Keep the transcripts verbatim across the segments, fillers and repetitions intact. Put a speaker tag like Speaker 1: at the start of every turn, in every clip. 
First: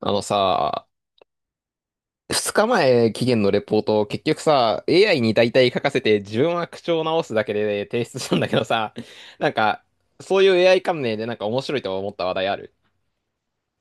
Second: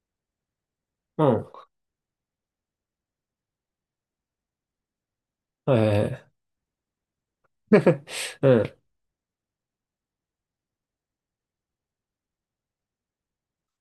Speaker 1: あのさ、
Speaker 2: うん。は
Speaker 1: 二日前期限のレポート結局さ、エーアイ に大体
Speaker 2: いは
Speaker 1: 書かせ
Speaker 2: いは
Speaker 1: て
Speaker 2: い。
Speaker 1: 自分は口調を直すだけで提出したんだ
Speaker 2: う
Speaker 1: けど
Speaker 2: ん。
Speaker 1: さ、なんか、そういう エーアイ 関連でなんか面白いと思った話題ある？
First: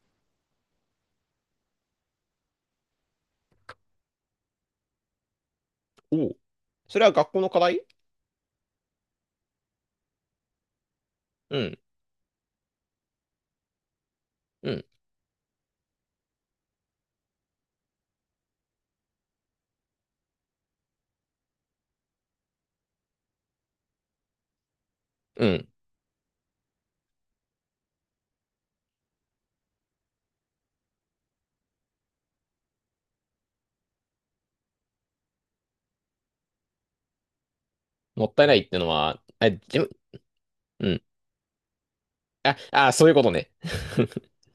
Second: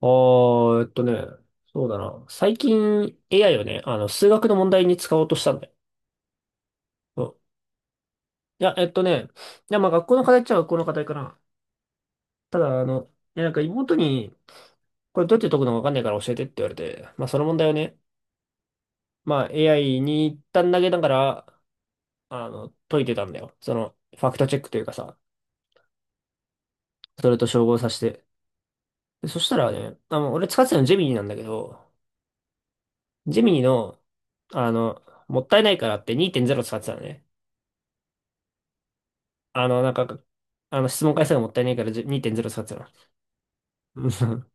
Speaker 2: あー、えっとね、そうだな。最近 エーアイ をね、あの、数学の問題に使おうとしたんだよ。
Speaker 1: おう。それは
Speaker 2: う
Speaker 1: 学
Speaker 2: ん。
Speaker 1: 校の課題？
Speaker 2: いや、えっとね、いや、まあ学校の課題っちゃ学校の課題かな。
Speaker 1: うん。
Speaker 2: ただ、あの、いや、なんか妹に、
Speaker 1: うん。
Speaker 2: これどうやって解くのかわかんないから教えてって言われて、まあその問題をね、まあ エーアイ に一旦投げながら、あの、解いてたんだよ。その、ファクトチェックというかさ、
Speaker 1: うん。
Speaker 2: それと照合させて。でそしたらね、あの、俺使ってたのジェミニなんだけど、ジミーの、あの、もったいないからってにてんゼロ使ってたのね。
Speaker 1: もったいないってのは、あ、
Speaker 2: あ
Speaker 1: じ
Speaker 2: の、
Speaker 1: ゅ、
Speaker 2: なんか、あの、
Speaker 1: うん。
Speaker 2: 質問回数がもったいないからじゅにてんゼロ
Speaker 1: あ、
Speaker 2: 使ってたの。
Speaker 1: あ、そういうことね。
Speaker 2: う ん。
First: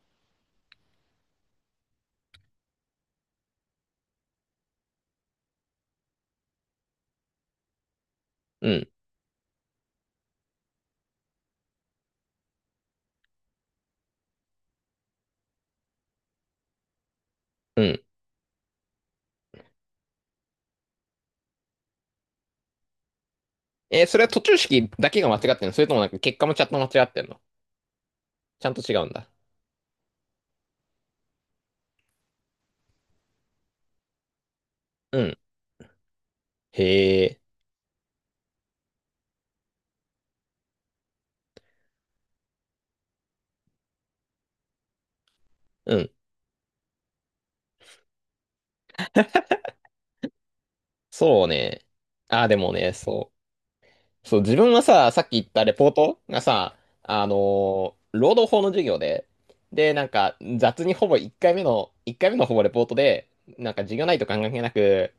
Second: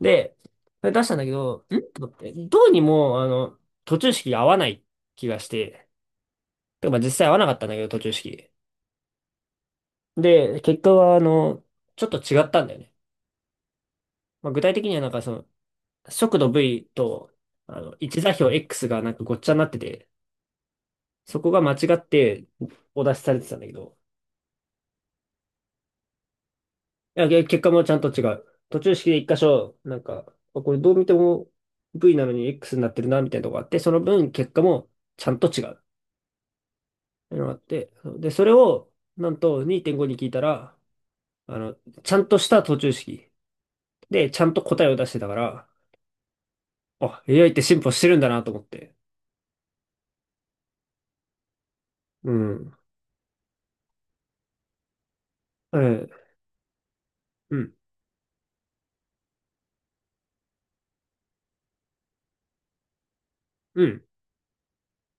Speaker 2: で、それ出したんだけど、んと思って、どうにも、あの、途中式が合わない気がして、てかまあ実際合わなかったんだけど、途中式。
Speaker 1: うん。
Speaker 2: で、結果は、あの、ちょっと違ったんだよね。まあ、具体的にはなんかその、速度 V と、あ
Speaker 1: う
Speaker 2: の、
Speaker 1: ん。
Speaker 2: 位置座標 X がなんかごっちゃになってて、そこが間違ってお出しされてたんだけど、
Speaker 1: えーそれは途中式だけが間違ってんの？それともなんか結果もちゃんと間違っ
Speaker 2: い
Speaker 1: てん
Speaker 2: や、
Speaker 1: の？
Speaker 2: 結果もちゃんと違う。
Speaker 1: ちゃんと
Speaker 2: 途中
Speaker 1: 違うん
Speaker 2: 式で一
Speaker 1: だ。
Speaker 2: 箇所、なんか、あこれどう見ても V なのに X になってるな、みたいなとこがあって、その分結果も
Speaker 1: う
Speaker 2: ちゃ
Speaker 1: ん。
Speaker 2: んと違うっ
Speaker 1: へ
Speaker 2: てい
Speaker 1: え。
Speaker 2: うのがあって、で、それを、なんとにてんごに聞いたら、あの、ちゃんとした途中式で、ちゃんと答えを出してたから、
Speaker 1: うん。
Speaker 2: あ、エーアイ って進歩してるんだなと思って。
Speaker 1: そうね。
Speaker 2: う
Speaker 1: あ、でも
Speaker 2: ん。
Speaker 1: ね、そう。そう、自分はさ、さっき言ったレ
Speaker 2: え
Speaker 1: ポー
Speaker 2: え、
Speaker 1: トがさ、あの
Speaker 2: うん、
Speaker 1: ー労働法の授業で、で、なんか、雑にほぼ1回目の、いっかいめのほぼレポートで、なんか
Speaker 2: う
Speaker 1: 授業
Speaker 2: ん。
Speaker 1: 内と関係なく、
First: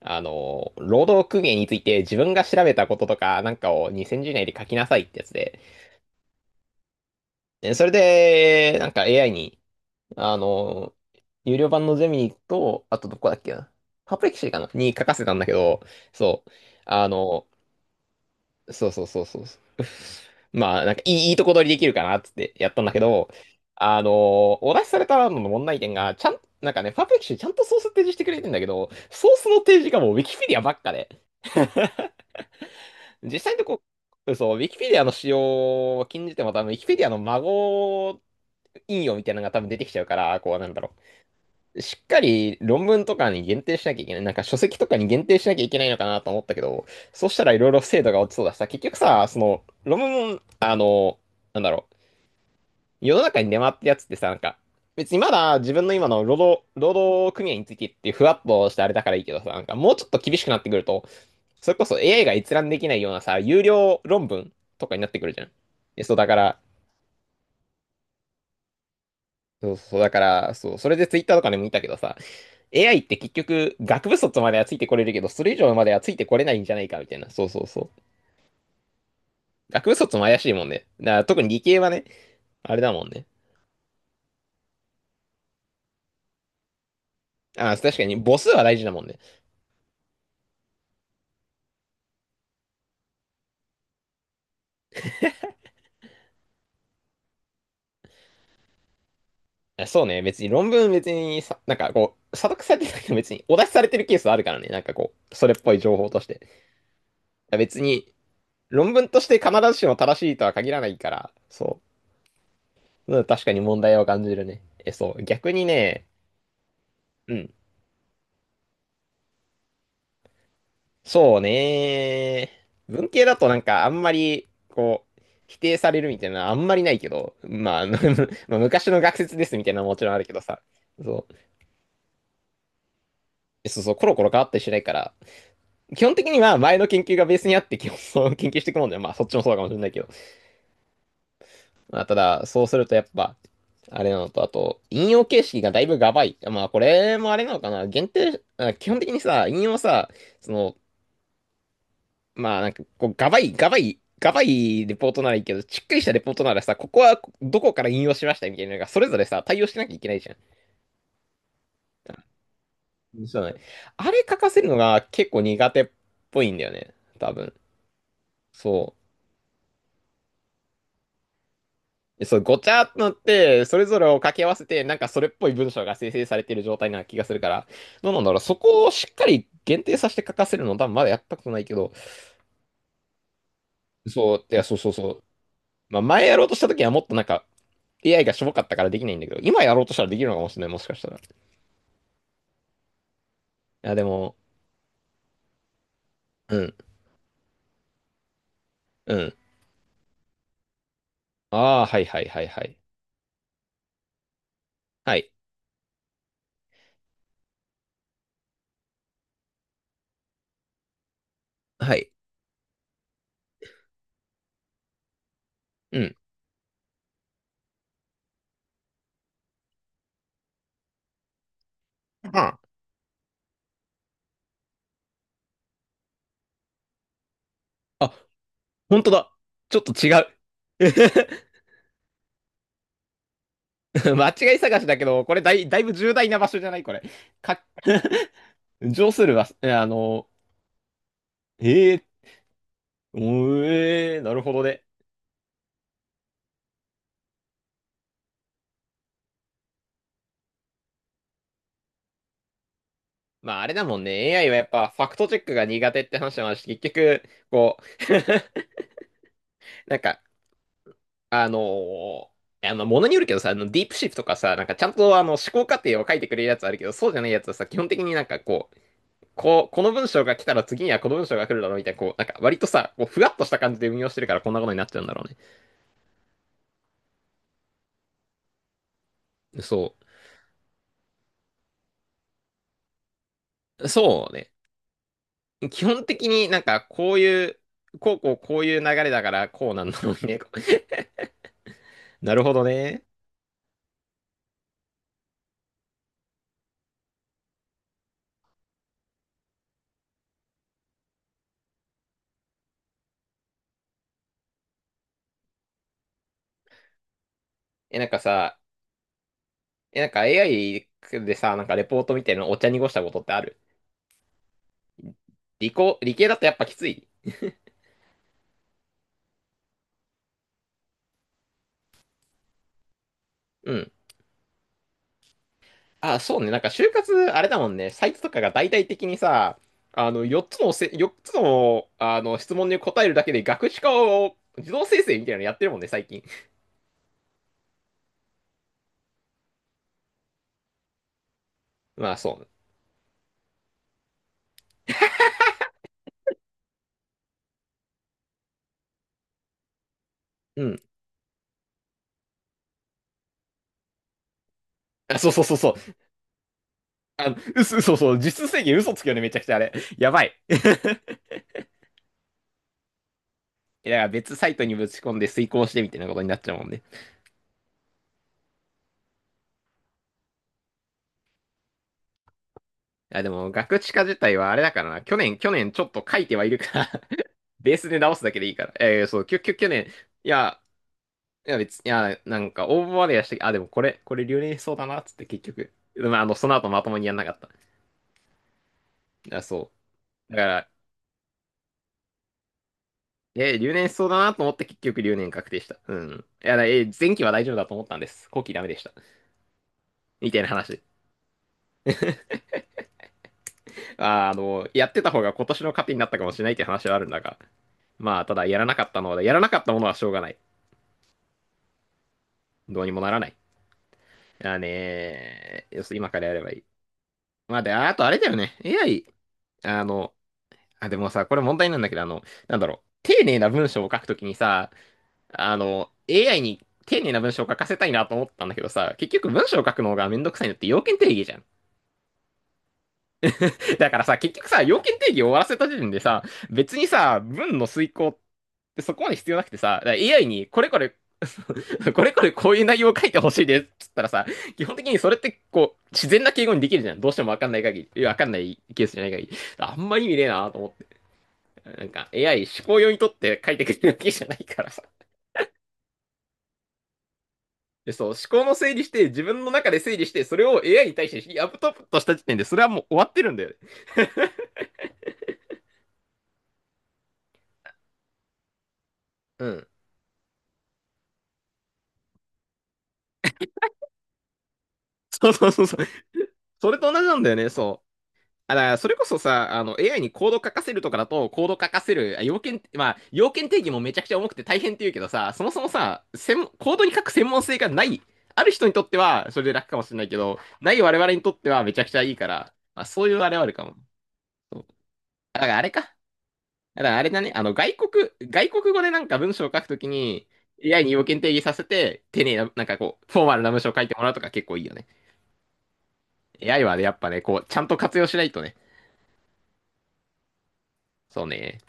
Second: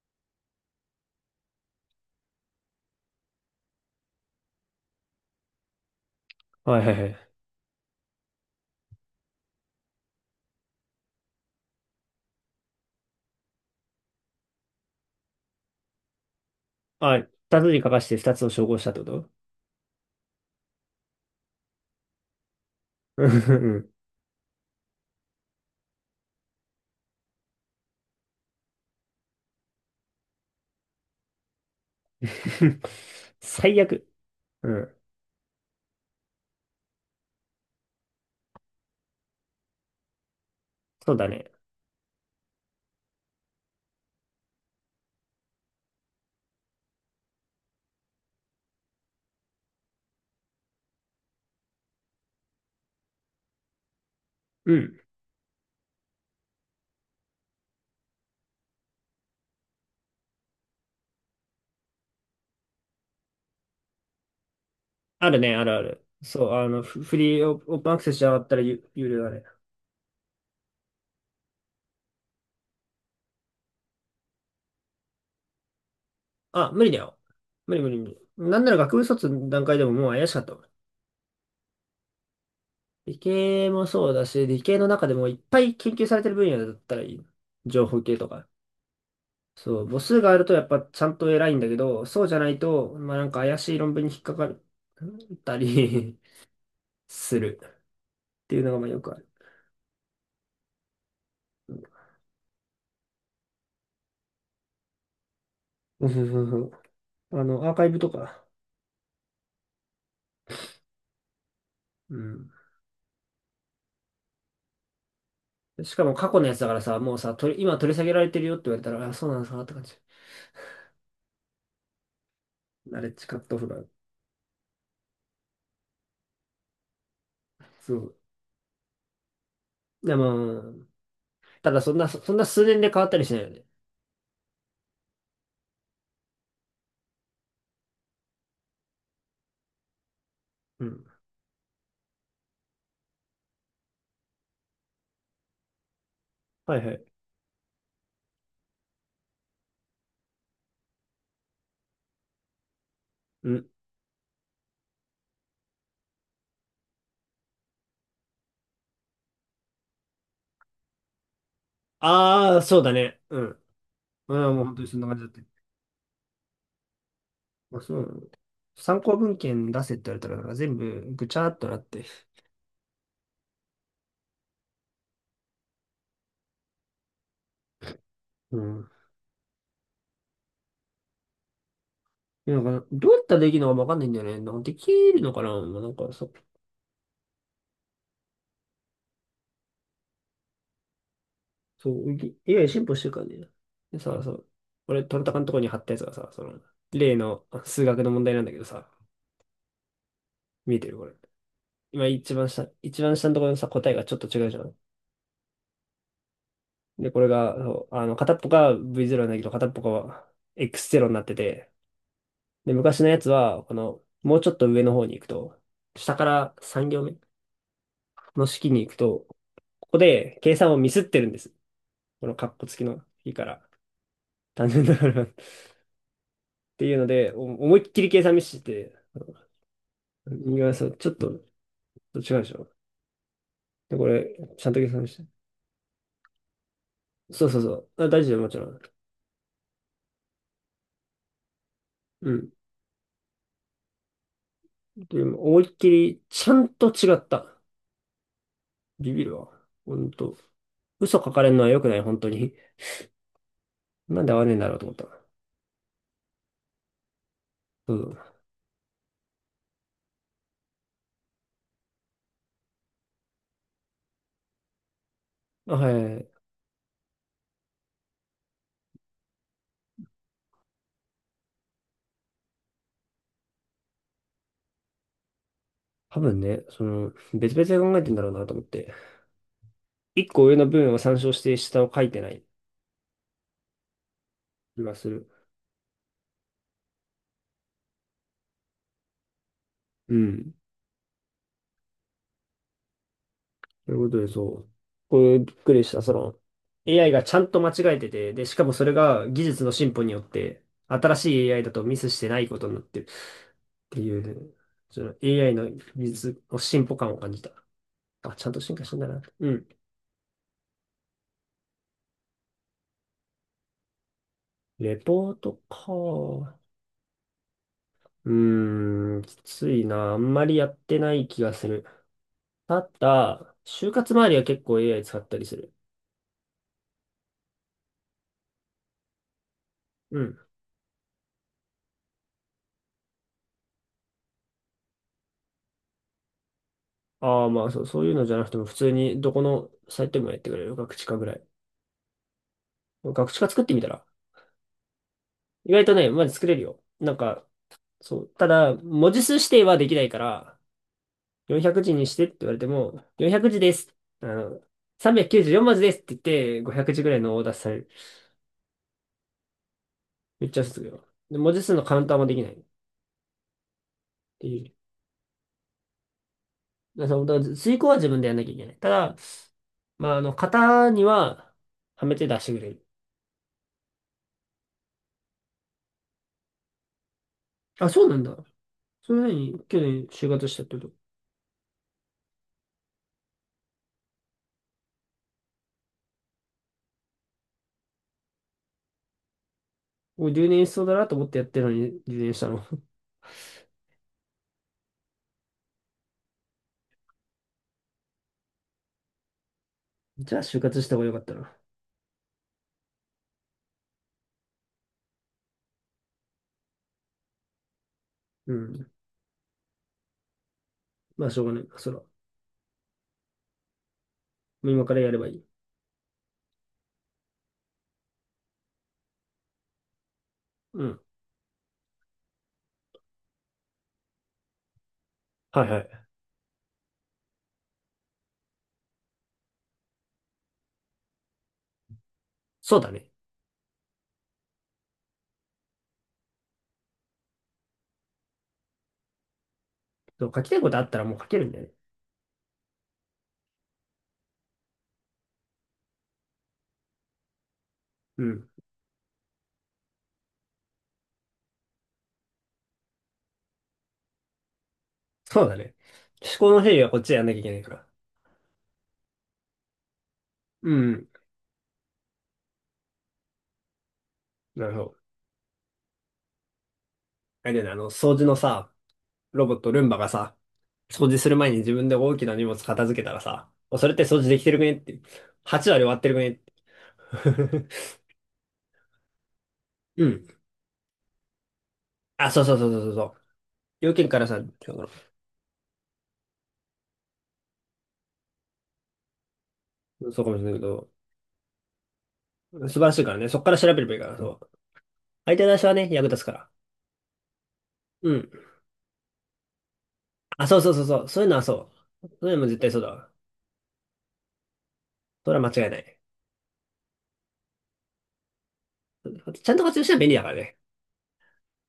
Speaker 1: あのー労働組合について自分が調べたこととか、なんかをにせん字以内で書きなさいってやつで、
Speaker 2: はいはいは
Speaker 1: でそれで、なんか エーアイ に、あのー有料版のゼミと、あとどこだっけな、パプレキシーかなに書かせたんだけど、そう、
Speaker 2: い。
Speaker 1: あ
Speaker 2: あ、
Speaker 1: の
Speaker 2: 二つに書かして二つを照合し
Speaker 1: そう
Speaker 2: たって
Speaker 1: そ
Speaker 2: こ
Speaker 1: うそう
Speaker 2: と。
Speaker 1: そうそう。まあ、なんかいい、いいとこ取りできるかなっつってやったんだけ
Speaker 2: う
Speaker 1: ど、
Speaker 2: ん。
Speaker 1: あのーお出しされたのの問題点が、ちゃん、なんかね、パーフェクションちゃんとソース提示してくれてんだけど、ソースの提示がもうウィキペディアばっかで、実 際のと
Speaker 2: 最
Speaker 1: こ、
Speaker 2: 悪。
Speaker 1: そう、ウィ
Speaker 2: う
Speaker 1: キペデ
Speaker 2: ん。
Speaker 1: ィアの使用を禁じても多分、ウィキペディアの孫引用みたいなのが多分出てきちゃうから、こうなんだろ
Speaker 2: そうだね。
Speaker 1: う。しっかり論文とかに限定しなきゃいけない。なんか書籍とかに限定しなきゃいけないのかなと思ったけど、そうしたらいろいろ精度が落ちそうだしさ、結局さ、その論文も、あの、なんだろう、世の中に出回ってるやつってさ、なんか、
Speaker 2: うん。
Speaker 1: 別にまだ自分の今の労働、労働組合についてってふわっとしてあれだからいいけどさ、なんかもうちょっと厳しくなってくると、それこそ エーアイ が閲覧できないようなさ、有料論文とかになってく
Speaker 2: あ
Speaker 1: る
Speaker 2: る
Speaker 1: じゃん。
Speaker 2: ね、あるあ
Speaker 1: で
Speaker 2: る。
Speaker 1: そうだか
Speaker 2: そう、
Speaker 1: ら、
Speaker 2: あの、フフリーオオープンアクセスじゃなかったら有、有料だね。
Speaker 1: そうそう、だから、そう、それでツイッターとかでも見たけどさ、エーアイ って結局、学部卒まではついてこれるけど、それ以上まではついてこれないんじ
Speaker 2: あ、
Speaker 1: ゃな
Speaker 2: 無
Speaker 1: い
Speaker 2: 理だ
Speaker 1: か、みた
Speaker 2: よ。
Speaker 1: いな。そうそう
Speaker 2: 無理
Speaker 1: そ
Speaker 2: 無理
Speaker 1: う。
Speaker 2: 無理。なんなら学部卒の段階
Speaker 1: 学
Speaker 2: でも
Speaker 1: 部
Speaker 2: もう
Speaker 1: 卒も
Speaker 2: 怪し
Speaker 1: 怪
Speaker 2: かっ
Speaker 1: しい
Speaker 2: たも
Speaker 1: も
Speaker 2: ん。
Speaker 1: んね。だから特に理系はね、あれだもん
Speaker 2: 理
Speaker 1: ね。
Speaker 2: 系もそうだし、理系の中でもいっぱい研究されてる分野だったらいい。
Speaker 1: あ、
Speaker 2: 情
Speaker 1: 確
Speaker 2: 報
Speaker 1: か
Speaker 2: 系
Speaker 1: に
Speaker 2: と
Speaker 1: 母
Speaker 2: か。
Speaker 1: 数は大事だもんね。
Speaker 2: そう、母数があるとやっぱちゃんと偉いんだけど、そうじゃないと、まあなんか怪しい論文に引っかかるったり するっていうのがまあよくある。
Speaker 1: あそうね、別に論文別にさ、なんかこう、査読されてたけど別にお出しされてるケースはあるからね。なんかこう、それっぽい情
Speaker 2: う
Speaker 1: 報
Speaker 2: んう
Speaker 1: とし
Speaker 2: ん
Speaker 1: て。
Speaker 2: うんうん。あの、アー
Speaker 1: 別
Speaker 2: カイブと
Speaker 1: に、
Speaker 2: か。
Speaker 1: 論文として必ずしも正しいとは限らないから、そ
Speaker 2: うん。
Speaker 1: う。うん、確かに問題を感じるね。え、そう。逆に
Speaker 2: しか
Speaker 1: ね、
Speaker 2: も過去のやつだからさ、もう
Speaker 1: う
Speaker 2: さ、
Speaker 1: ん。
Speaker 2: 取り今取り下げられてるよって言われたら、あ、そうなんですかって感じ。
Speaker 1: そうね。
Speaker 2: ナ
Speaker 1: 文
Speaker 2: レッ
Speaker 1: 系
Speaker 2: ジ
Speaker 1: だ
Speaker 2: カッ
Speaker 1: とな
Speaker 2: トオ
Speaker 1: ん
Speaker 2: フが。
Speaker 1: かあんまり、こう、否定されるみたいなのはあんまりないけど、まあ、あ
Speaker 2: そ
Speaker 1: の
Speaker 2: う。
Speaker 1: まあ昔の学説ですみたいなのももちろん
Speaker 2: で
Speaker 1: あるけどさ。
Speaker 2: も、
Speaker 1: そ
Speaker 2: ただそんな、そそんな数年で変わったりしないよね。
Speaker 1: う。そうそう、コロコロ変わったりしないから、基本的には前の研究がベースにあって基本そう研究していくもんだよ。まあ、そっちもそうかもしれないけど。
Speaker 2: うん。
Speaker 1: まあ、ただ、そうするとやっぱ、あれなのと、あと、引用形式がだいぶガバい。まあ、
Speaker 2: は
Speaker 1: こ
Speaker 2: いはい。
Speaker 1: れもあれなのかな。限定、あ基本的にさ、引用さ、その、まあなんかこうガバ
Speaker 2: う
Speaker 1: いガ
Speaker 2: ん。
Speaker 1: バいガバいレポートならいいけど、しっかりしたレポートならさ、ここはどこから引用しましたみたいなのがそれぞれさ対応しなきゃいけないじゃん。
Speaker 2: ああ、そうだね。
Speaker 1: そ
Speaker 2: う
Speaker 1: うだね。
Speaker 2: ん。
Speaker 1: あれ
Speaker 2: う
Speaker 1: 書か
Speaker 2: ん、
Speaker 1: せ
Speaker 2: もう
Speaker 1: る
Speaker 2: 本
Speaker 1: の
Speaker 2: 当にそん
Speaker 1: が
Speaker 2: な感じだ
Speaker 1: 結
Speaker 2: った。
Speaker 1: 構苦手っぽいんだよね多分。
Speaker 2: あ、そうなの。
Speaker 1: そ
Speaker 2: 参考文献出せって言われたら、なんか全部ぐちゃっとなって。
Speaker 1: う。そうごちゃっとなってそれぞれを掛け合わせてなんかそれっぽい文章が生成されている状態な気がするから、どうなんだろう、そ
Speaker 2: う
Speaker 1: こ
Speaker 2: ん。
Speaker 1: をしっかり限定させて書かせるの多分まだやったことないけど、
Speaker 2: いやなんか、どうやったらできるのかわかんないんだよ
Speaker 1: そ
Speaker 2: ね。
Speaker 1: う
Speaker 2: な
Speaker 1: い
Speaker 2: んか
Speaker 1: や
Speaker 2: で
Speaker 1: そうそ
Speaker 2: き
Speaker 1: うそ
Speaker 2: る
Speaker 1: う。
Speaker 2: のかな、まあなん
Speaker 1: まあ
Speaker 2: かさ、
Speaker 1: 前
Speaker 2: そ
Speaker 1: やろうとした時はもっとなんか エーアイ がしょぼかったからできないんだけど、今やろうとしたらできるのかもしれない、もしかしたら。い
Speaker 2: そう、ぎ エーアイ 進歩してるからね。
Speaker 1: や、
Speaker 2: で
Speaker 1: で
Speaker 2: さ、そ
Speaker 1: も、
Speaker 2: う、俺、トンタカのとこに貼ったやつがさ、そ
Speaker 1: う
Speaker 2: の、
Speaker 1: ん。
Speaker 2: 例のあ数学の問題なんだけどさ、
Speaker 1: うん。
Speaker 2: 見えてるこれ。
Speaker 1: ああ、はい
Speaker 2: 今
Speaker 1: はい
Speaker 2: 一
Speaker 1: はい
Speaker 2: 番
Speaker 1: は
Speaker 2: 下、
Speaker 1: い。
Speaker 2: 一番下のところのさ、答えがちょっと違うじゃん。
Speaker 1: はい。
Speaker 2: で、これが、そうあの、片っぽが ブイゼロ なんだけど、片っぽが エックスゼロ になってて、
Speaker 1: はい。
Speaker 2: で、昔のやつは、この、もうちょっと上の方に行くと、
Speaker 1: うん。
Speaker 2: 下からさん行目の式に行くと、ここで計算をミスってるんです。このカッ
Speaker 1: あ
Speaker 2: コ付きの式から。単純だから っていうので、お思いっき
Speaker 1: あ、
Speaker 2: り
Speaker 1: あ、
Speaker 2: 計算ミスして
Speaker 1: 本
Speaker 2: て、
Speaker 1: 当だ。ちょっと違う。
Speaker 2: 右側さ、ちょっと、違うでしょ。で、こ
Speaker 1: 間
Speaker 2: れ、
Speaker 1: 違い
Speaker 2: ちゃん
Speaker 1: 探
Speaker 2: と
Speaker 1: し
Speaker 2: 計
Speaker 1: だけ
Speaker 2: 算し
Speaker 1: ど、こ
Speaker 2: て。
Speaker 1: れだい、だいぶ重大な場所じゃないこれ。
Speaker 2: そう
Speaker 1: か、
Speaker 2: そうそう。あ、大事だよ、もちろん。
Speaker 1: 上するは、えあの、ええ、
Speaker 2: うん。
Speaker 1: おえーなるほどね。
Speaker 2: でも、思いっきり、ちゃんと違った。ビビるわ。ほんと。嘘書かれるのは良くない、本当に。
Speaker 1: まああれだもん
Speaker 2: なん
Speaker 1: ね。
Speaker 2: で合わ
Speaker 1: エーアイ
Speaker 2: ね
Speaker 1: は
Speaker 2: えん
Speaker 1: や
Speaker 2: だ
Speaker 1: っ
Speaker 2: ろうと
Speaker 1: ぱ
Speaker 2: 思っ
Speaker 1: ファクト
Speaker 2: た。
Speaker 1: チェックが苦手って話もあるし、結局、こ
Speaker 2: そ
Speaker 1: う、
Speaker 2: う。
Speaker 1: なんか、あのーあの、ものによるけどさ、あの、ディープシフトとかさ、なんかちゃんとあの、思考
Speaker 2: あ、
Speaker 1: 過
Speaker 2: はい
Speaker 1: 程
Speaker 2: は
Speaker 1: を
Speaker 2: い
Speaker 1: 書い
Speaker 2: は
Speaker 1: てく
Speaker 2: い。
Speaker 1: れるやつあるけど、そうじゃないやつはさ、基本的になんかこう、こう、この文章が来たら次にはこの文章が来るだろうみたいな、こう、なんか割とさ、こう、ふわっとした感じで運用してるからこんなことになっちゃうんだろう
Speaker 2: 多分ね、その、別々で考えてんだろうなと思って。
Speaker 1: ね。そ
Speaker 2: 一個上の文を参照して下を書いてない
Speaker 1: う。そうね。
Speaker 2: 気がする。
Speaker 1: 基本的になんかこういう、こうこうこういう流れだからこうなんだろ
Speaker 2: う
Speaker 1: うね。
Speaker 2: ん。
Speaker 1: なるほどね。
Speaker 2: ということで、そう。これびっくりした。その、エーアイ がちゃんと間違えてて、で、しかもそれが技術の進歩によって、新しい エーアイ だとミスしてないことになってるっていうね、その エーアイ の技術の進歩感を感じた。
Speaker 1: え、なんか
Speaker 2: あ、ちゃん
Speaker 1: さ、
Speaker 2: と進化したんだな。うん。
Speaker 1: え、なんか エーアイ でさ、なんかレポートみたいなのお茶濁したことってある？
Speaker 2: レポート
Speaker 1: 理工、理系だとやっ
Speaker 2: か。
Speaker 1: ぱきつい。
Speaker 2: うーん、きついな。あんまりやってない気がする。ただ、
Speaker 1: うん。
Speaker 2: 就活周りは結構 エーアイ 使ったりする。
Speaker 1: あ、そうね。なんか、就活、あれだもんね。サイトとかが大々的にさ、あ
Speaker 2: う
Speaker 1: の、
Speaker 2: ん。
Speaker 1: 4つのせ、よっつの、あの、質問に答えるだけで学士化を自動生成みたいなのやってるもんね、最近。
Speaker 2: ああ、まあそう、そういうのじゃなくても、普通にどこのサイトでもやってくれる。学知かぐらい。
Speaker 1: まあ、そ
Speaker 2: 学習化作ってみたら。意外とね、まず作れるよ。なんか、そう。ただ、文字数指定はできないから、
Speaker 1: う。うん。
Speaker 2: よんひゃく字にしてって言われても、よんひゃく字です。あの、
Speaker 1: あ、そうそうそう
Speaker 2: さんびゃくきゅうじゅうよん
Speaker 1: そ
Speaker 2: 文
Speaker 1: う。
Speaker 2: 字ですって言って、ごひゃく字ぐらいのオーダーされ
Speaker 1: 嘘、
Speaker 2: る。
Speaker 1: そうそう。実質制限嘘つくよね、めちゃくちゃあれ。やばい。
Speaker 2: めっ
Speaker 1: い
Speaker 2: ちゃすぐよ。で、文字数のカウンターもできない。っ
Speaker 1: や、だから別サ
Speaker 2: て
Speaker 1: イ
Speaker 2: い
Speaker 1: ト
Speaker 2: う。
Speaker 1: にぶち込んで遂行してみたいなことになっちゃうもんね。
Speaker 2: だから、だから遂行は自分でやんなきゃいけない。ただ、まあ、あの、型には、はめて出してくれる。
Speaker 1: あ、でも、学士化自体はあれだからな。去年、去年ちょっと書いてはいるから ベース
Speaker 2: あ、
Speaker 1: で
Speaker 2: そう
Speaker 1: 直
Speaker 2: な
Speaker 1: す
Speaker 2: ん
Speaker 1: だ
Speaker 2: だ。
Speaker 1: けでいいから。えー
Speaker 2: そ
Speaker 1: そ
Speaker 2: れ
Speaker 1: う、
Speaker 2: なの
Speaker 1: きょ、きょ、
Speaker 2: に、
Speaker 1: 去
Speaker 2: 去
Speaker 1: 年、
Speaker 2: 年
Speaker 1: い
Speaker 2: 就活し
Speaker 1: や、
Speaker 2: たってこと。
Speaker 1: いや別に、いや、なんか応募までやして、あ、でもこれ、これ留年しそうだな、っつって結局。まあ、あの、その後まともにやんなかった。いや、そ
Speaker 2: もう
Speaker 1: う。だか
Speaker 2: 留年
Speaker 1: ら、
Speaker 2: しそうだなと思ってやってるのに留年したの。
Speaker 1: え、留年しそうだなと思って結局留年確定した。うん。いや、だえ、前期は大丈夫だと思ったんです。後期ダメでした。み
Speaker 2: じ
Speaker 1: た
Speaker 2: ゃ
Speaker 1: い
Speaker 2: あ
Speaker 1: な
Speaker 2: 就活
Speaker 1: 話。
Speaker 2: した方がよかったな。
Speaker 1: あー、あの、やってた方が今年の糧になったかもしれないって話はあるんだが。まあ、ただ、
Speaker 2: う
Speaker 1: やらなかっ
Speaker 2: ん。
Speaker 1: たのは、やらなかったものはしょうがない。
Speaker 2: まあ、しょうがない。それは。
Speaker 1: どうにもならない。あ
Speaker 2: もう今からやればいい。
Speaker 1: ねー、要するに今からやればいい。まあ、で、あとあれだよね。エーアイ、あの、
Speaker 2: う
Speaker 1: あ、で
Speaker 2: ん。
Speaker 1: もさ、これ問題なんだけど、あの、なんだろう。丁寧な文章を書くときにさ、あ
Speaker 2: はいは
Speaker 1: の、
Speaker 2: い。
Speaker 1: エーアイ に丁寧な文章を書かせたいなと思ったんだけどさ、結局文章を書くのがめんどくさいのって要件定義じゃん。
Speaker 2: そうだね。
Speaker 1: だからさ、結局さ、要件定義を終わらせた時点でさ、別にさ、文の遂行ってそこまで必要なくてさ、だから エーアイ
Speaker 2: そう、書
Speaker 1: に
Speaker 2: きた
Speaker 1: こ
Speaker 2: い
Speaker 1: れ
Speaker 2: こと
Speaker 1: こ
Speaker 2: あっ
Speaker 1: れ、
Speaker 2: たらもう書けるんだよね。
Speaker 1: これこれこういう内容を書いてほしいですっつったらさ、基本的にそれってこう、自然な敬語にできるじゃん。どうしてもわかんない限り、いやわ
Speaker 2: う
Speaker 1: かんな
Speaker 2: ん。
Speaker 1: いケースじゃない限り。あんま意味ねえなと思って。なんか エーアイ 思考用にとって書いてくれるわけじゃないからさ。
Speaker 2: そうだね。思考の整理はこっちでやんなきゃいけないから。
Speaker 1: で、そう、思考の整理して、自分の中で整理して、それを
Speaker 2: う
Speaker 1: エーアイ に対
Speaker 2: ん。
Speaker 1: してアップトップとした時点で、それはもう終わってるんだよね。
Speaker 2: なるほど。あれだよね、あの、掃除のさ、
Speaker 1: う
Speaker 2: ロボッ
Speaker 1: ん。
Speaker 2: ト、ルンバがさ、掃除する前に自分で大きな荷物片付けたらさ、おそれって掃除できてるくねって。
Speaker 1: そうそうそう
Speaker 2: はち
Speaker 1: そ
Speaker 2: 割終
Speaker 1: う。
Speaker 2: わってるくねって。
Speaker 1: それと同じなんだよね、そう。あだからそれこそさ、あの、エーアイ
Speaker 2: う
Speaker 1: にコ
Speaker 2: ん。
Speaker 1: ード書かせるとかだと、コード書かせる、あ
Speaker 2: あ、
Speaker 1: 要
Speaker 2: そうそう
Speaker 1: 件、
Speaker 2: そうそうそ
Speaker 1: ま
Speaker 2: う
Speaker 1: あ、
Speaker 2: そう。
Speaker 1: 要件定義もめ
Speaker 2: 要
Speaker 1: ちゃく
Speaker 2: 件
Speaker 1: ちゃ
Speaker 2: から
Speaker 1: 重く
Speaker 2: さ、
Speaker 1: て大変って言うけどさ、そもそもさ、専門コードに書く専門性がない、ある人にとっては、それで楽かもしれないけ
Speaker 2: そうかも
Speaker 1: ど、
Speaker 2: しれないけ
Speaker 1: ない
Speaker 2: ど、
Speaker 1: 我々にとってはめちゃくちゃいいから、
Speaker 2: 素晴
Speaker 1: まあ、
Speaker 2: らしい
Speaker 1: そう
Speaker 2: か
Speaker 1: い
Speaker 2: ら
Speaker 1: う
Speaker 2: ね。
Speaker 1: あれ
Speaker 2: そ
Speaker 1: は
Speaker 2: っ
Speaker 1: あ
Speaker 2: か
Speaker 1: る
Speaker 2: ら
Speaker 1: か
Speaker 2: 調べ
Speaker 1: も。
Speaker 2: ればいいから、そう。
Speaker 1: そう
Speaker 2: 相
Speaker 1: だ
Speaker 2: 手
Speaker 1: から
Speaker 2: 出
Speaker 1: あ
Speaker 2: し
Speaker 1: れ
Speaker 2: は
Speaker 1: か。
Speaker 2: ね、役立つから。
Speaker 1: だからあれだね、あの、外
Speaker 2: う
Speaker 1: 国、
Speaker 2: ん。
Speaker 1: 外国語でなんか文章を書くときに、
Speaker 2: あ、そうそうそ
Speaker 1: エーアイ
Speaker 2: う
Speaker 1: に
Speaker 2: そ
Speaker 1: 要
Speaker 2: う。
Speaker 1: 件
Speaker 2: そういう
Speaker 1: 定
Speaker 2: のは
Speaker 1: 義させ
Speaker 2: そ
Speaker 1: て、
Speaker 2: う。
Speaker 1: 丁
Speaker 2: そうい
Speaker 1: 寧
Speaker 2: うのも
Speaker 1: な、
Speaker 2: 絶
Speaker 1: なん
Speaker 2: 対
Speaker 1: か
Speaker 2: そうだ
Speaker 1: こう、
Speaker 2: わ。
Speaker 1: フォーマルな文章を書いてもらうとか結構いいよね。
Speaker 2: それは間違いない。
Speaker 1: エーアイ はね、やっぱね、こう、ちゃんと活用しないとね。
Speaker 2: あとちゃんと活用したら便利だからね。
Speaker 1: そうね。